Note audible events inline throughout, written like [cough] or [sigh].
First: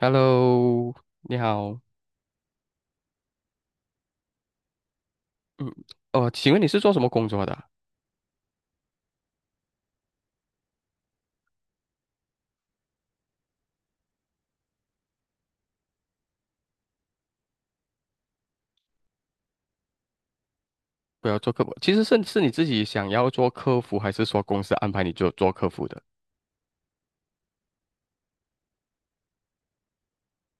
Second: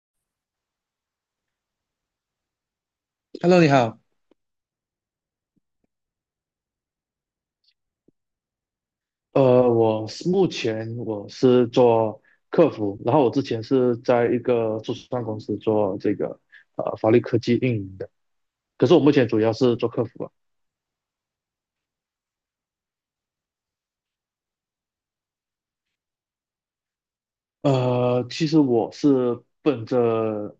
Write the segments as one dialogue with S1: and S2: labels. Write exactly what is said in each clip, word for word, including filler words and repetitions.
S1: Hello，你好。
S2: Hello，你好。
S1: 嗯，哦，请问你是做什么工作的啊。
S2: 呃，我是目前我是做客服，然后我之前是在一个初创公司做这个呃法律科技运营的，可是我目前主要是做客服啊。
S1: 不要做客服，其实是是你自己想要做客服，还是说公司安排你做做客服的？
S2: 呃，其实我是奔着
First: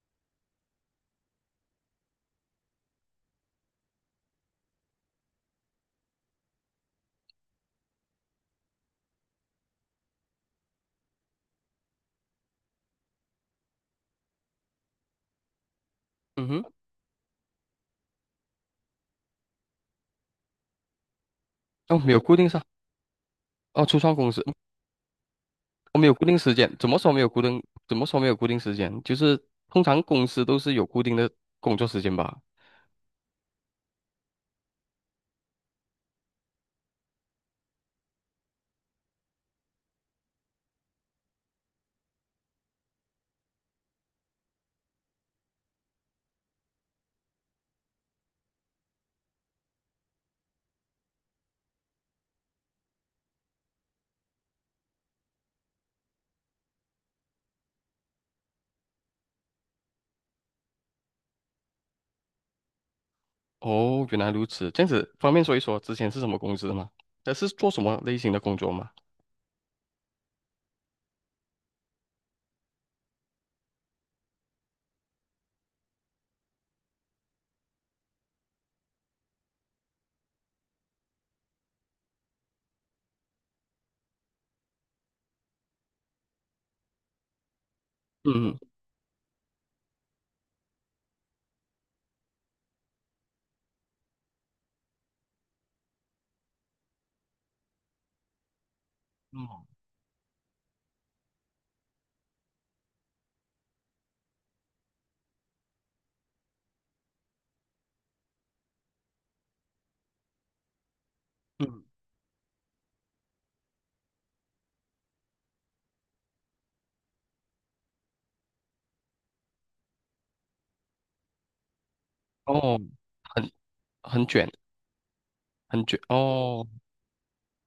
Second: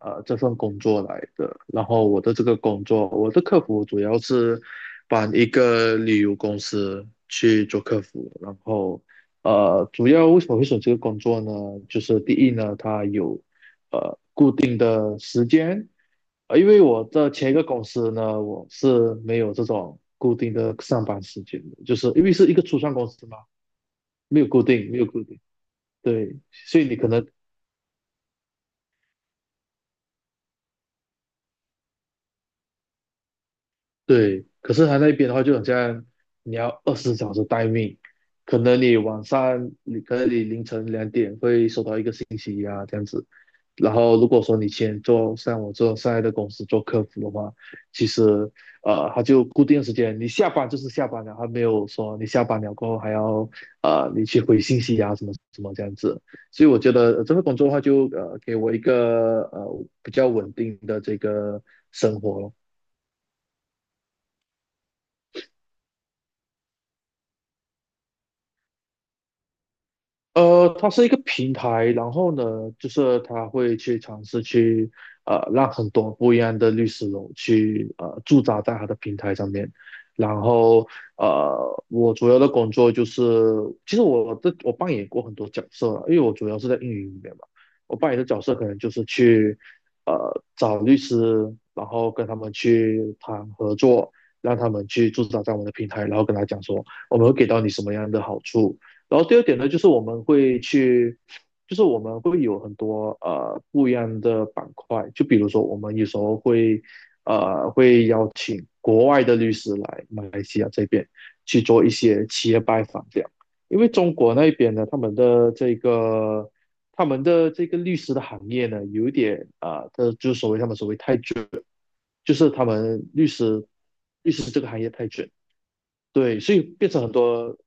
S2: 呃这份工作来的，然后我的这个工作，我的客服主要是帮一个旅游公司去做客服，然后呃主要为什么会选这个工作呢？就是第一呢，它有定的时间，
S1: 嗯
S2: 啊，
S1: 哼，
S2: 因为我的前一个公司呢，我是没有这种固定的上班时间的，就
S1: 哦，
S2: 是
S1: 没有
S2: 因为
S1: 固定
S2: 是一
S1: 上，
S2: 个初创公司嘛，
S1: 哦，初创公
S2: 没
S1: 司，
S2: 有固定，没有固定，
S1: 我、没有固
S2: 对，
S1: 定时间。
S2: 所以
S1: 怎
S2: 你
S1: 么
S2: 可
S1: 说没
S2: 能。
S1: 有固定？怎么说没有固定时间？就是通常公司都是有固定的工作时间吧？
S2: 对，可是他那边的话，就好像你要二十小时待命，可能你晚上，你可能你凌晨两点会收到一个信息啊，这样子。然后如果说你先做像我做现在的公司做客服的话，其实呃，他就固定时间，你下班就是下班了，他没有说你下班了过后还要呃你去回信息啊什么什么这样子。所以我觉得呃这份工作的话就，呃给我一个呃比较稳定的这个生活咯。
S1: 哦，原来如此，这样子方便说一说之前是什么公司吗？呃，是做什么类型的工作吗？
S2: 呃，它是一个平台，然后呢，就是它会去尝试去呃，让很多不一样的律师楼去呃驻扎在他的平台上面。然后呃，我主要的工作就是，其实我这我扮演过很多角色了，因为我主要是在运营里面嘛，我扮演的角色可
S1: 嗯。
S2: 能就是去呃找律师，然后跟他们去谈合作，让他们去驻扎在我们的平台，然后跟他讲说我们会给到你什么样的好处。然后第二
S1: 嗯。
S2: 点呢，就是我们会去，就是我们会有很多呃不一样的板块，就比如说我们有时候会呃会邀请国外的律师来马来西亚这边去
S1: 嗯。嗯。
S2: 做一些企业拜访这样，因为中国那边呢，他们的这个他们的这个律师的行业呢，有点啊，呃，就是所谓他们所谓太卷，就是他
S1: 哦，
S2: 们律
S1: 很
S2: 师
S1: 很
S2: 律
S1: 卷，
S2: 师这个行业太卷。
S1: 很卷
S2: 对，所以
S1: 哦。
S2: 变成很多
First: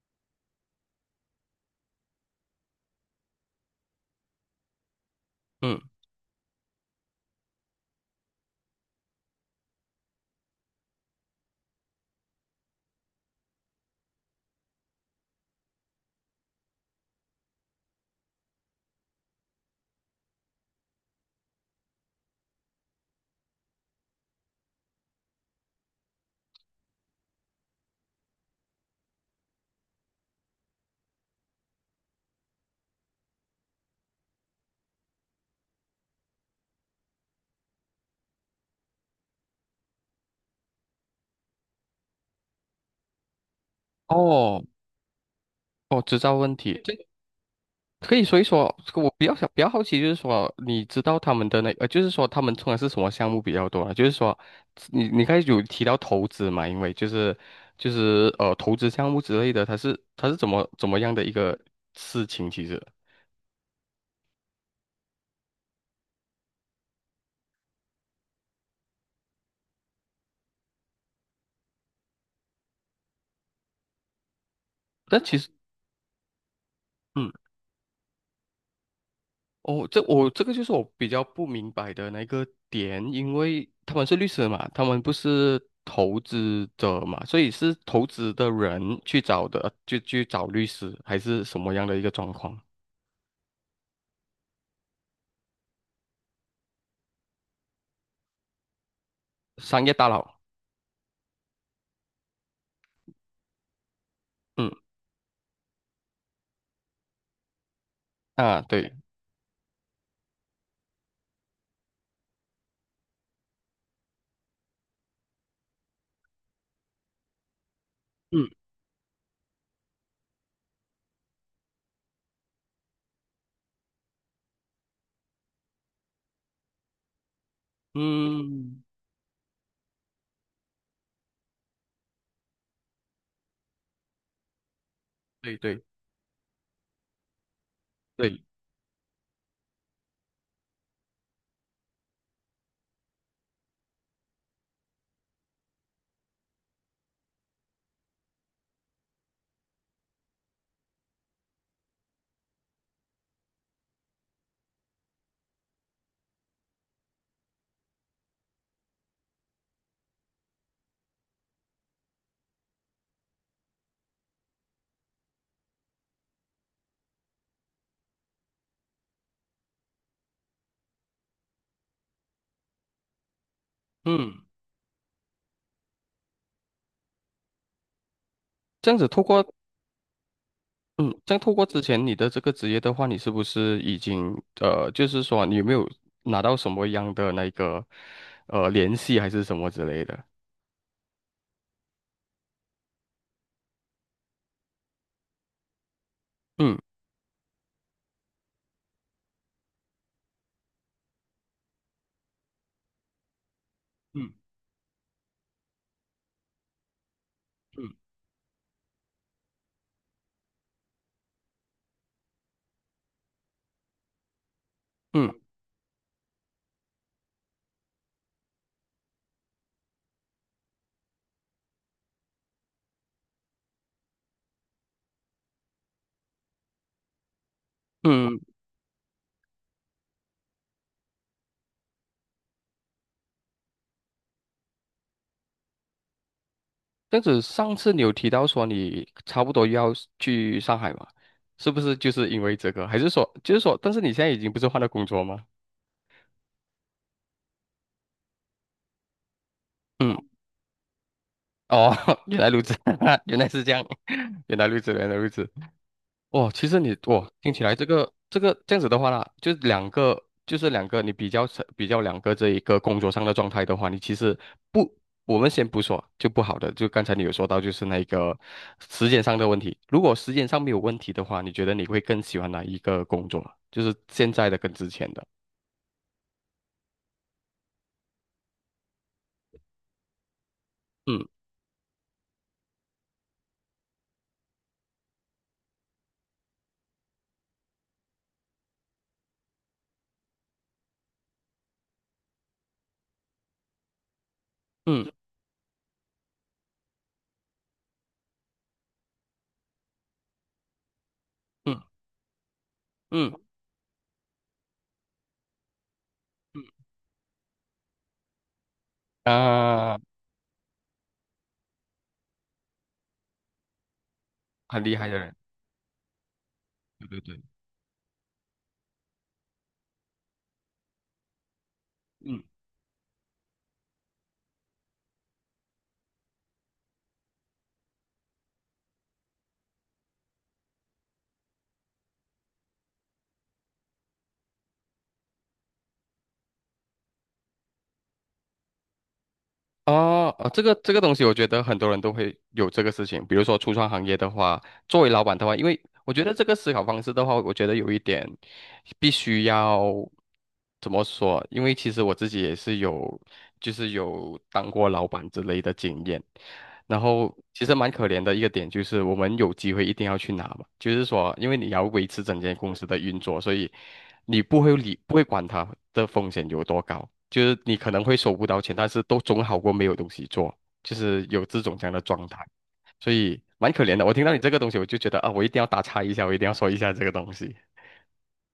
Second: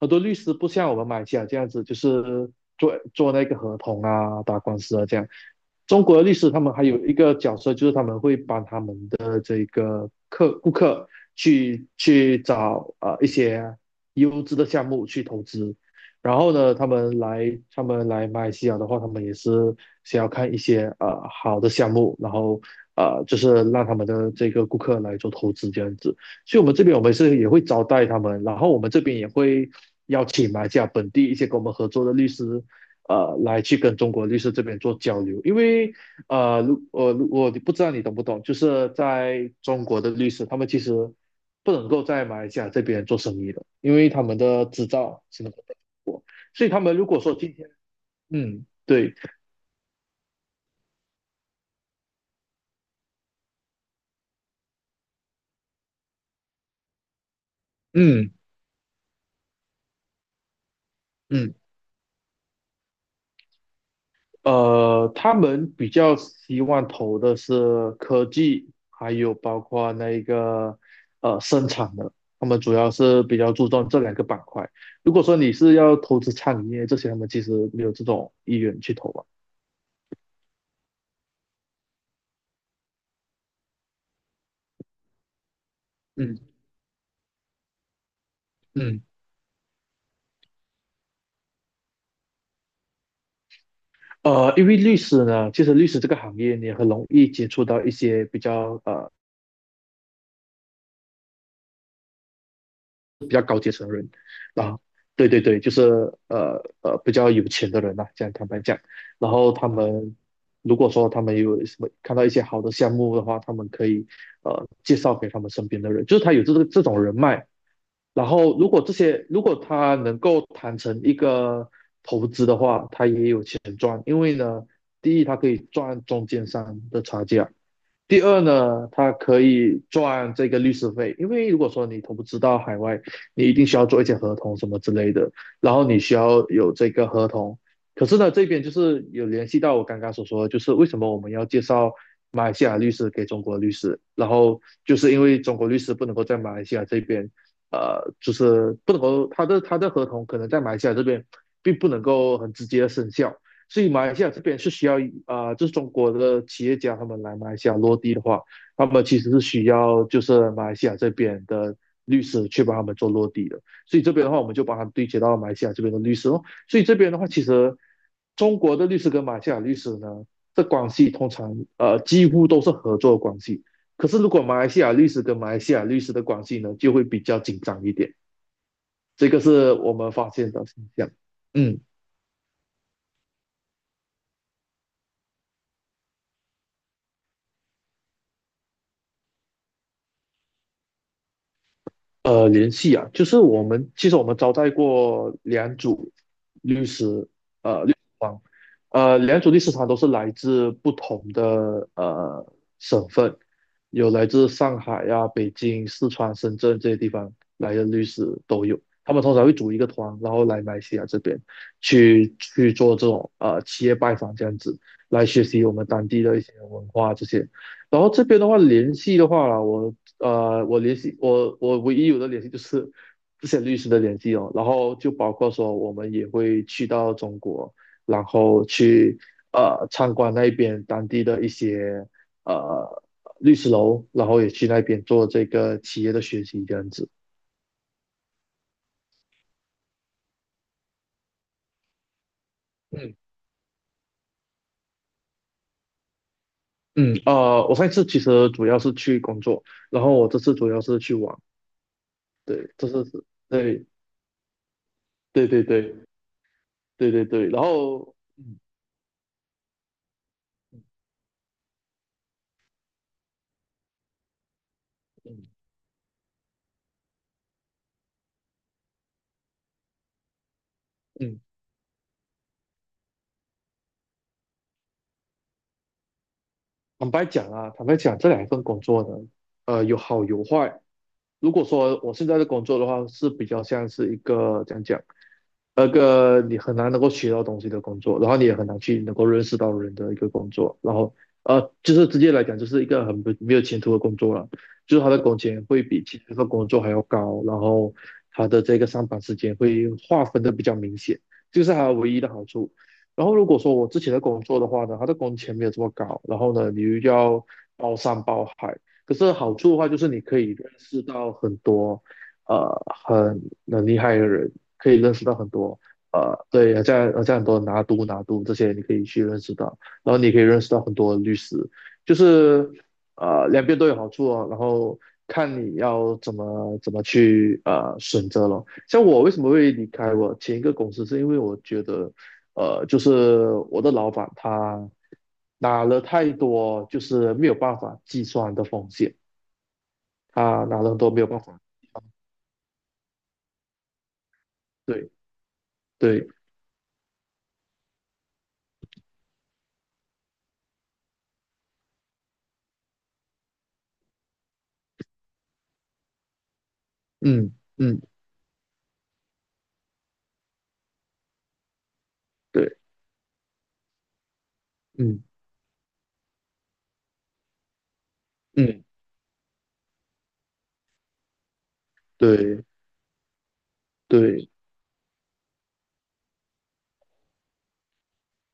S2: 很多律师不像我们马来西亚这样子，就是做做那个合同啊、打官司啊这样。
S1: 嗯。
S2: 中国的律师他们还有一个角色，就是他们会帮他们的这个客顾客去去找呃一些优质的项目去投资。然后呢，他们来他们来马来西亚的话，他们也是想要看一些呃好的项目，然后呃就是让他们的这个顾客来做投资这样子。所以我们这边我们是也会招待他们，然后我们这边也会邀请马来西亚本地一些跟我们合作的律师，呃，来去跟中国律师这边做交流。因为呃，如我我不知道你懂不懂，就是在中国的律师，他们其实不能够在马来西亚这边做生意的，因为他们
S1: 哦，
S2: 的执照什么的。
S1: 哦，知道问
S2: 所以他
S1: 题，这
S2: 们如果说今天，
S1: 可以说一说。
S2: 嗯，
S1: 我
S2: 对，
S1: 比较想比较好奇，就是说，你知道他们的那呃，就是说他们通常是什么项目比较多啊？就是说，你你刚才有提到投资嘛？因为就是就
S2: 嗯
S1: 是呃，投资项目之类的，它是它是怎么怎么样的一
S2: 嗯。
S1: 个事情？其实，
S2: 呃，他们比较希望投的是科技，还有包括那个呃生产的，他们主要是比较注重这两个板块。如果
S1: 但
S2: 说
S1: 其实。
S2: 你是要投资餐饮业这些，他们
S1: 嗯。
S2: 其实没有这种意愿去投吧。
S1: 哦，这我这个就是我比较不明白的那个点，因为他们是律师嘛，他们不是投
S2: 嗯
S1: 资者嘛，所以是投资的人
S2: 嗯，
S1: 去找的，就去找律师，还是什么样的一个状况？
S2: 呃，因为律师呢，其实律师这个行业你很容易接触到一些比较呃
S1: 商业大佬，
S2: 比较高阶层的人
S1: 嗯。
S2: 啊，对对对，就是呃呃比较有钱的人呐、这样坦白
S1: 啊，
S2: 讲，
S1: 对，
S2: 然后他们如果说他们有什么看到一些好的项目的话，他们可以呃介绍给他们身边的人，就是他有这个这种人脉，然
S1: 嗯。
S2: 后如果这些如果他能够谈成一个投资的话，他也有钱赚，因为呢，第一他可以赚中间商的差价。第二
S1: 嗯，
S2: 呢，他可以赚这个律师费，因为如果说你投资到海外，你一定需要做一些合同什么之类的，
S1: 对
S2: 然
S1: 对
S2: 后你需要有这个合同。可是呢，
S1: 对，
S2: 这边就是有联系到我刚刚所说的就是为什么我们要介绍马来西亚律师给中国律师，然后就是因为中国律师不能够在马来西亚这边，呃，就是不能够他的他的合同可能在马来西亚这边并不能够很直接的生效，所以马来西亚这边是需要啊、呃就是中国的企业家他们来马来西亚落地的话，他们其实是需要就是马来西亚这边的律师去帮他们做落地的。所以这边的话，我们就帮他们对接到马来西亚这边的律师咯。所以这边的话，其实中国的律师跟马来西亚律师呢，这关系通常呃几乎都是合作的关系。可是如果
S1: 嗯，
S2: 马来西亚律师跟马来西亚律师的关系呢，就会比较紧张一点。
S1: 这样子透
S2: 这个
S1: 过，
S2: 是我们发现的现象。
S1: 嗯，这样透过之
S2: 嗯。
S1: 前你的这个职业的话，你是不是已经呃，就是说你有没有拿到什么样的那个呃联系还是什么之类的？
S2: 呃，联系啊，就是我们其实我们招待过两组
S1: 嗯。
S2: 律师，呃，律师团，呃，两组律师团都是来自不同的呃省份，有来
S1: 嗯。
S2: 自上海呀、北京、四川、深圳这些地方来的
S1: 嗯。
S2: 律师都有。他们通常会组一个团，然后来马来西亚这边去去做这种呃企业拜访这样子，来
S1: 嗯。
S2: 学习我们当地的一些文化这些。然后这边的话，联系的话啦我呃，我联系我我唯一有的联系就是这些律师的联系哦，然后就包括说我们也会去到中国，然
S1: 嗯，
S2: 后去呃参观那边当地的一些呃律师楼，然后也去那边做这个企业的学习这样子。
S1: 这样子，上次你有提到说你差不多要去上海嘛？是不是就是因为这个？还是
S2: 嗯
S1: 说，就是说，但是你现在已经不是换了工作吗？
S2: 嗯，呃，我上一次其实主要是去工作，然后
S1: 嗯，
S2: 我这次主要是去玩，
S1: 哦，[laughs] 原来如
S2: 对，
S1: 此，
S2: 这是
S1: [laughs] 原来是这样，
S2: 对
S1: [laughs] 原来如此，原来如
S2: 对
S1: 此。
S2: 对对
S1: 哦，其实你
S2: 对对
S1: 哇
S2: 对，
S1: 听
S2: 然
S1: 起来这个
S2: 后
S1: 这个
S2: 嗯
S1: 这样子的话啦，就是两个，就是两个，你比较成比较两个这一个工作上的状态的话，你其实不，我
S2: 嗯
S1: 们先不说就不好的，就刚才你有说到就是那个时间上的问题。如果时间上没有问题的
S2: 嗯。
S1: 话，你觉得你会更喜欢哪一个工作啊？就是现在的跟之前的？
S2: 坦白讲啊，坦白讲，这两份工作呢，呃，有好有坏。
S1: 嗯。
S2: 如果说我现在的工作的话，是比较像是一个讲讲，那个你很难能够学到东西的工作，然后你也很难去能够认识到人的一个工作，然后呃，就是直接来讲，就是一个很不没有前途的工作了，就是
S1: 嗯。
S2: 他的工钱会比其他的工作还要高，然后他的这个上班时间会划分的比较明显，这个是
S1: 嗯。
S2: 他唯一的好处。然
S1: 嗯。
S2: 后如果说我之前的工作的话呢，他的工钱没有这么高，然后
S1: 嗯。
S2: 呢，你又要包山包海，可是好处的话
S1: 啊，
S2: 就是你可以认识到很多。呃很很厉害的人，
S1: 很
S2: 可
S1: 厉
S2: 以
S1: 害
S2: 认
S1: 的
S2: 识
S1: 人，
S2: 到很多呃对，好
S1: 对
S2: 像
S1: 对
S2: 好像
S1: 对，
S2: 很多拿督拿督这些你可以去认识到，然后你可以认识到很多律师，就
S1: 嗯。
S2: 是呃两边都有好处哦，然后看你要怎么怎么去呃选择了。像我为什么会离开我前一个公司，是因为我觉得呃就是我的老板他。拿了太多就是没有办法计算的风险，
S1: 哦，呃，这
S2: 他
S1: 个
S2: 拿了
S1: 这
S2: 很
S1: 个
S2: 多
S1: 东
S2: 没
S1: 西，
S2: 有
S1: 我
S2: 办
S1: 觉
S2: 法，
S1: 得很多人都会有这个事情。比如说，初创行业的话，作为
S2: 对
S1: 老板的话，因为我觉
S2: 对，
S1: 得这个思考方式的话，我觉得有一点必须要怎么说？因为其实我自己也是有，就是有当过老板之类的经验。然后
S2: 嗯
S1: 其实蛮
S2: 嗯，
S1: 可怜的一个点就是，我们有机会一定要去拿嘛，就是说，因为你要维持整间公
S2: 对，
S1: 司的运作，所以你不会理不会
S2: 嗯
S1: 管它的风险有多高，就是你可能会收不到钱，
S2: 嗯，
S1: 但是都总好过没有东西做，就是有这种这样的状态，
S2: 对
S1: 所以蛮可怜的。我听到你这
S2: 对，
S1: 个东西，我就觉得啊，我一定要打岔一下，我一定要说一下这个东西。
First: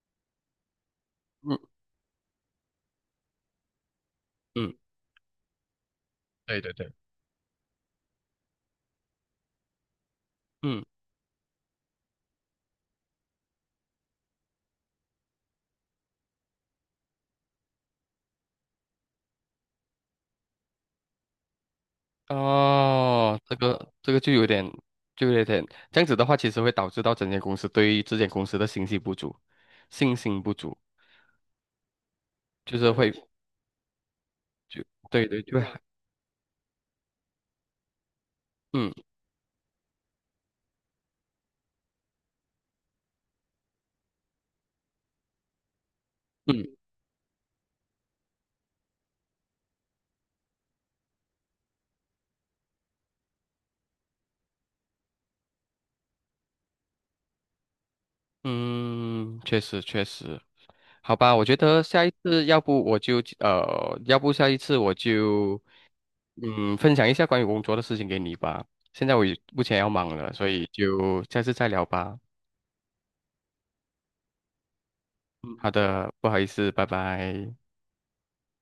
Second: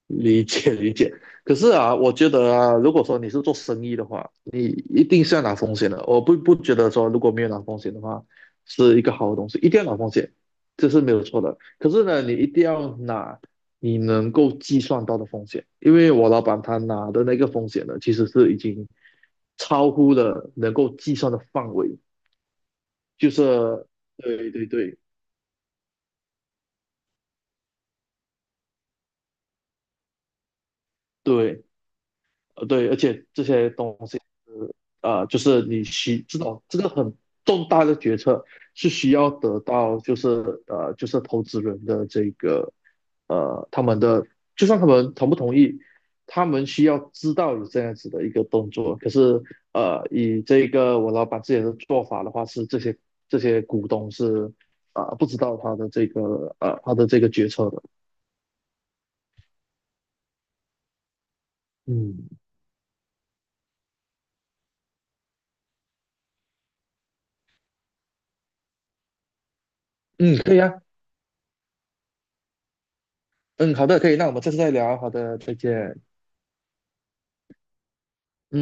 S2: 理解理解。可
S1: 嗯。
S2: 是啊，我觉得啊，如果说你是做生意的话，你
S1: 嗯，
S2: 一定是要拿风险的。我不不
S1: 对对
S2: 觉
S1: 对，
S2: 得说如果没有拿风险的话，是一个好的东西，一定要拿风险，
S1: 嗯。
S2: 这是没有错的。可是呢，你一定要拿你能够计算到的风险，因为我老板他拿的那个风险呢，其实是已经超乎了能够计算的范围，就
S1: 哦，这
S2: 是
S1: 个这个就有
S2: 对
S1: 点，
S2: 对对
S1: 就有点这样子的话，其实会导致到整间公司对于这间公司的信息不足，信心不足，
S2: 对。呃，
S1: 就
S2: 对，
S1: 是
S2: 而
S1: 会
S2: 且这些东西，
S1: 就
S2: 呃，
S1: 对
S2: 就
S1: 对
S2: 是
S1: 对，
S2: 你需知道这个很重大的决策是
S1: 嗯。
S2: 需要得到，就是呃，就是投资人的这个呃，他们的就算他们同不同意，他们
S1: 嗯。
S2: 需要知道有这样子的一个动作。可是呃，以这个我老板自己的做法的话，是这些这些股东是啊、呃不知道他的这个呃他的这个决策的。
S1: 嗯，确实确实，好吧，我觉得下一
S2: 嗯
S1: 次要不我就呃，要不下一次我就嗯分享一下关于工作的事情给你吧。现在我也目前要忙了，
S2: 嗯，
S1: 所
S2: 可以
S1: 以
S2: 啊，
S1: 就下次再聊吧。
S2: 嗯，好的，可以，那我们下次再聊，好的，再
S1: 嗯，好
S2: 见。
S1: 的，不好意思，拜拜。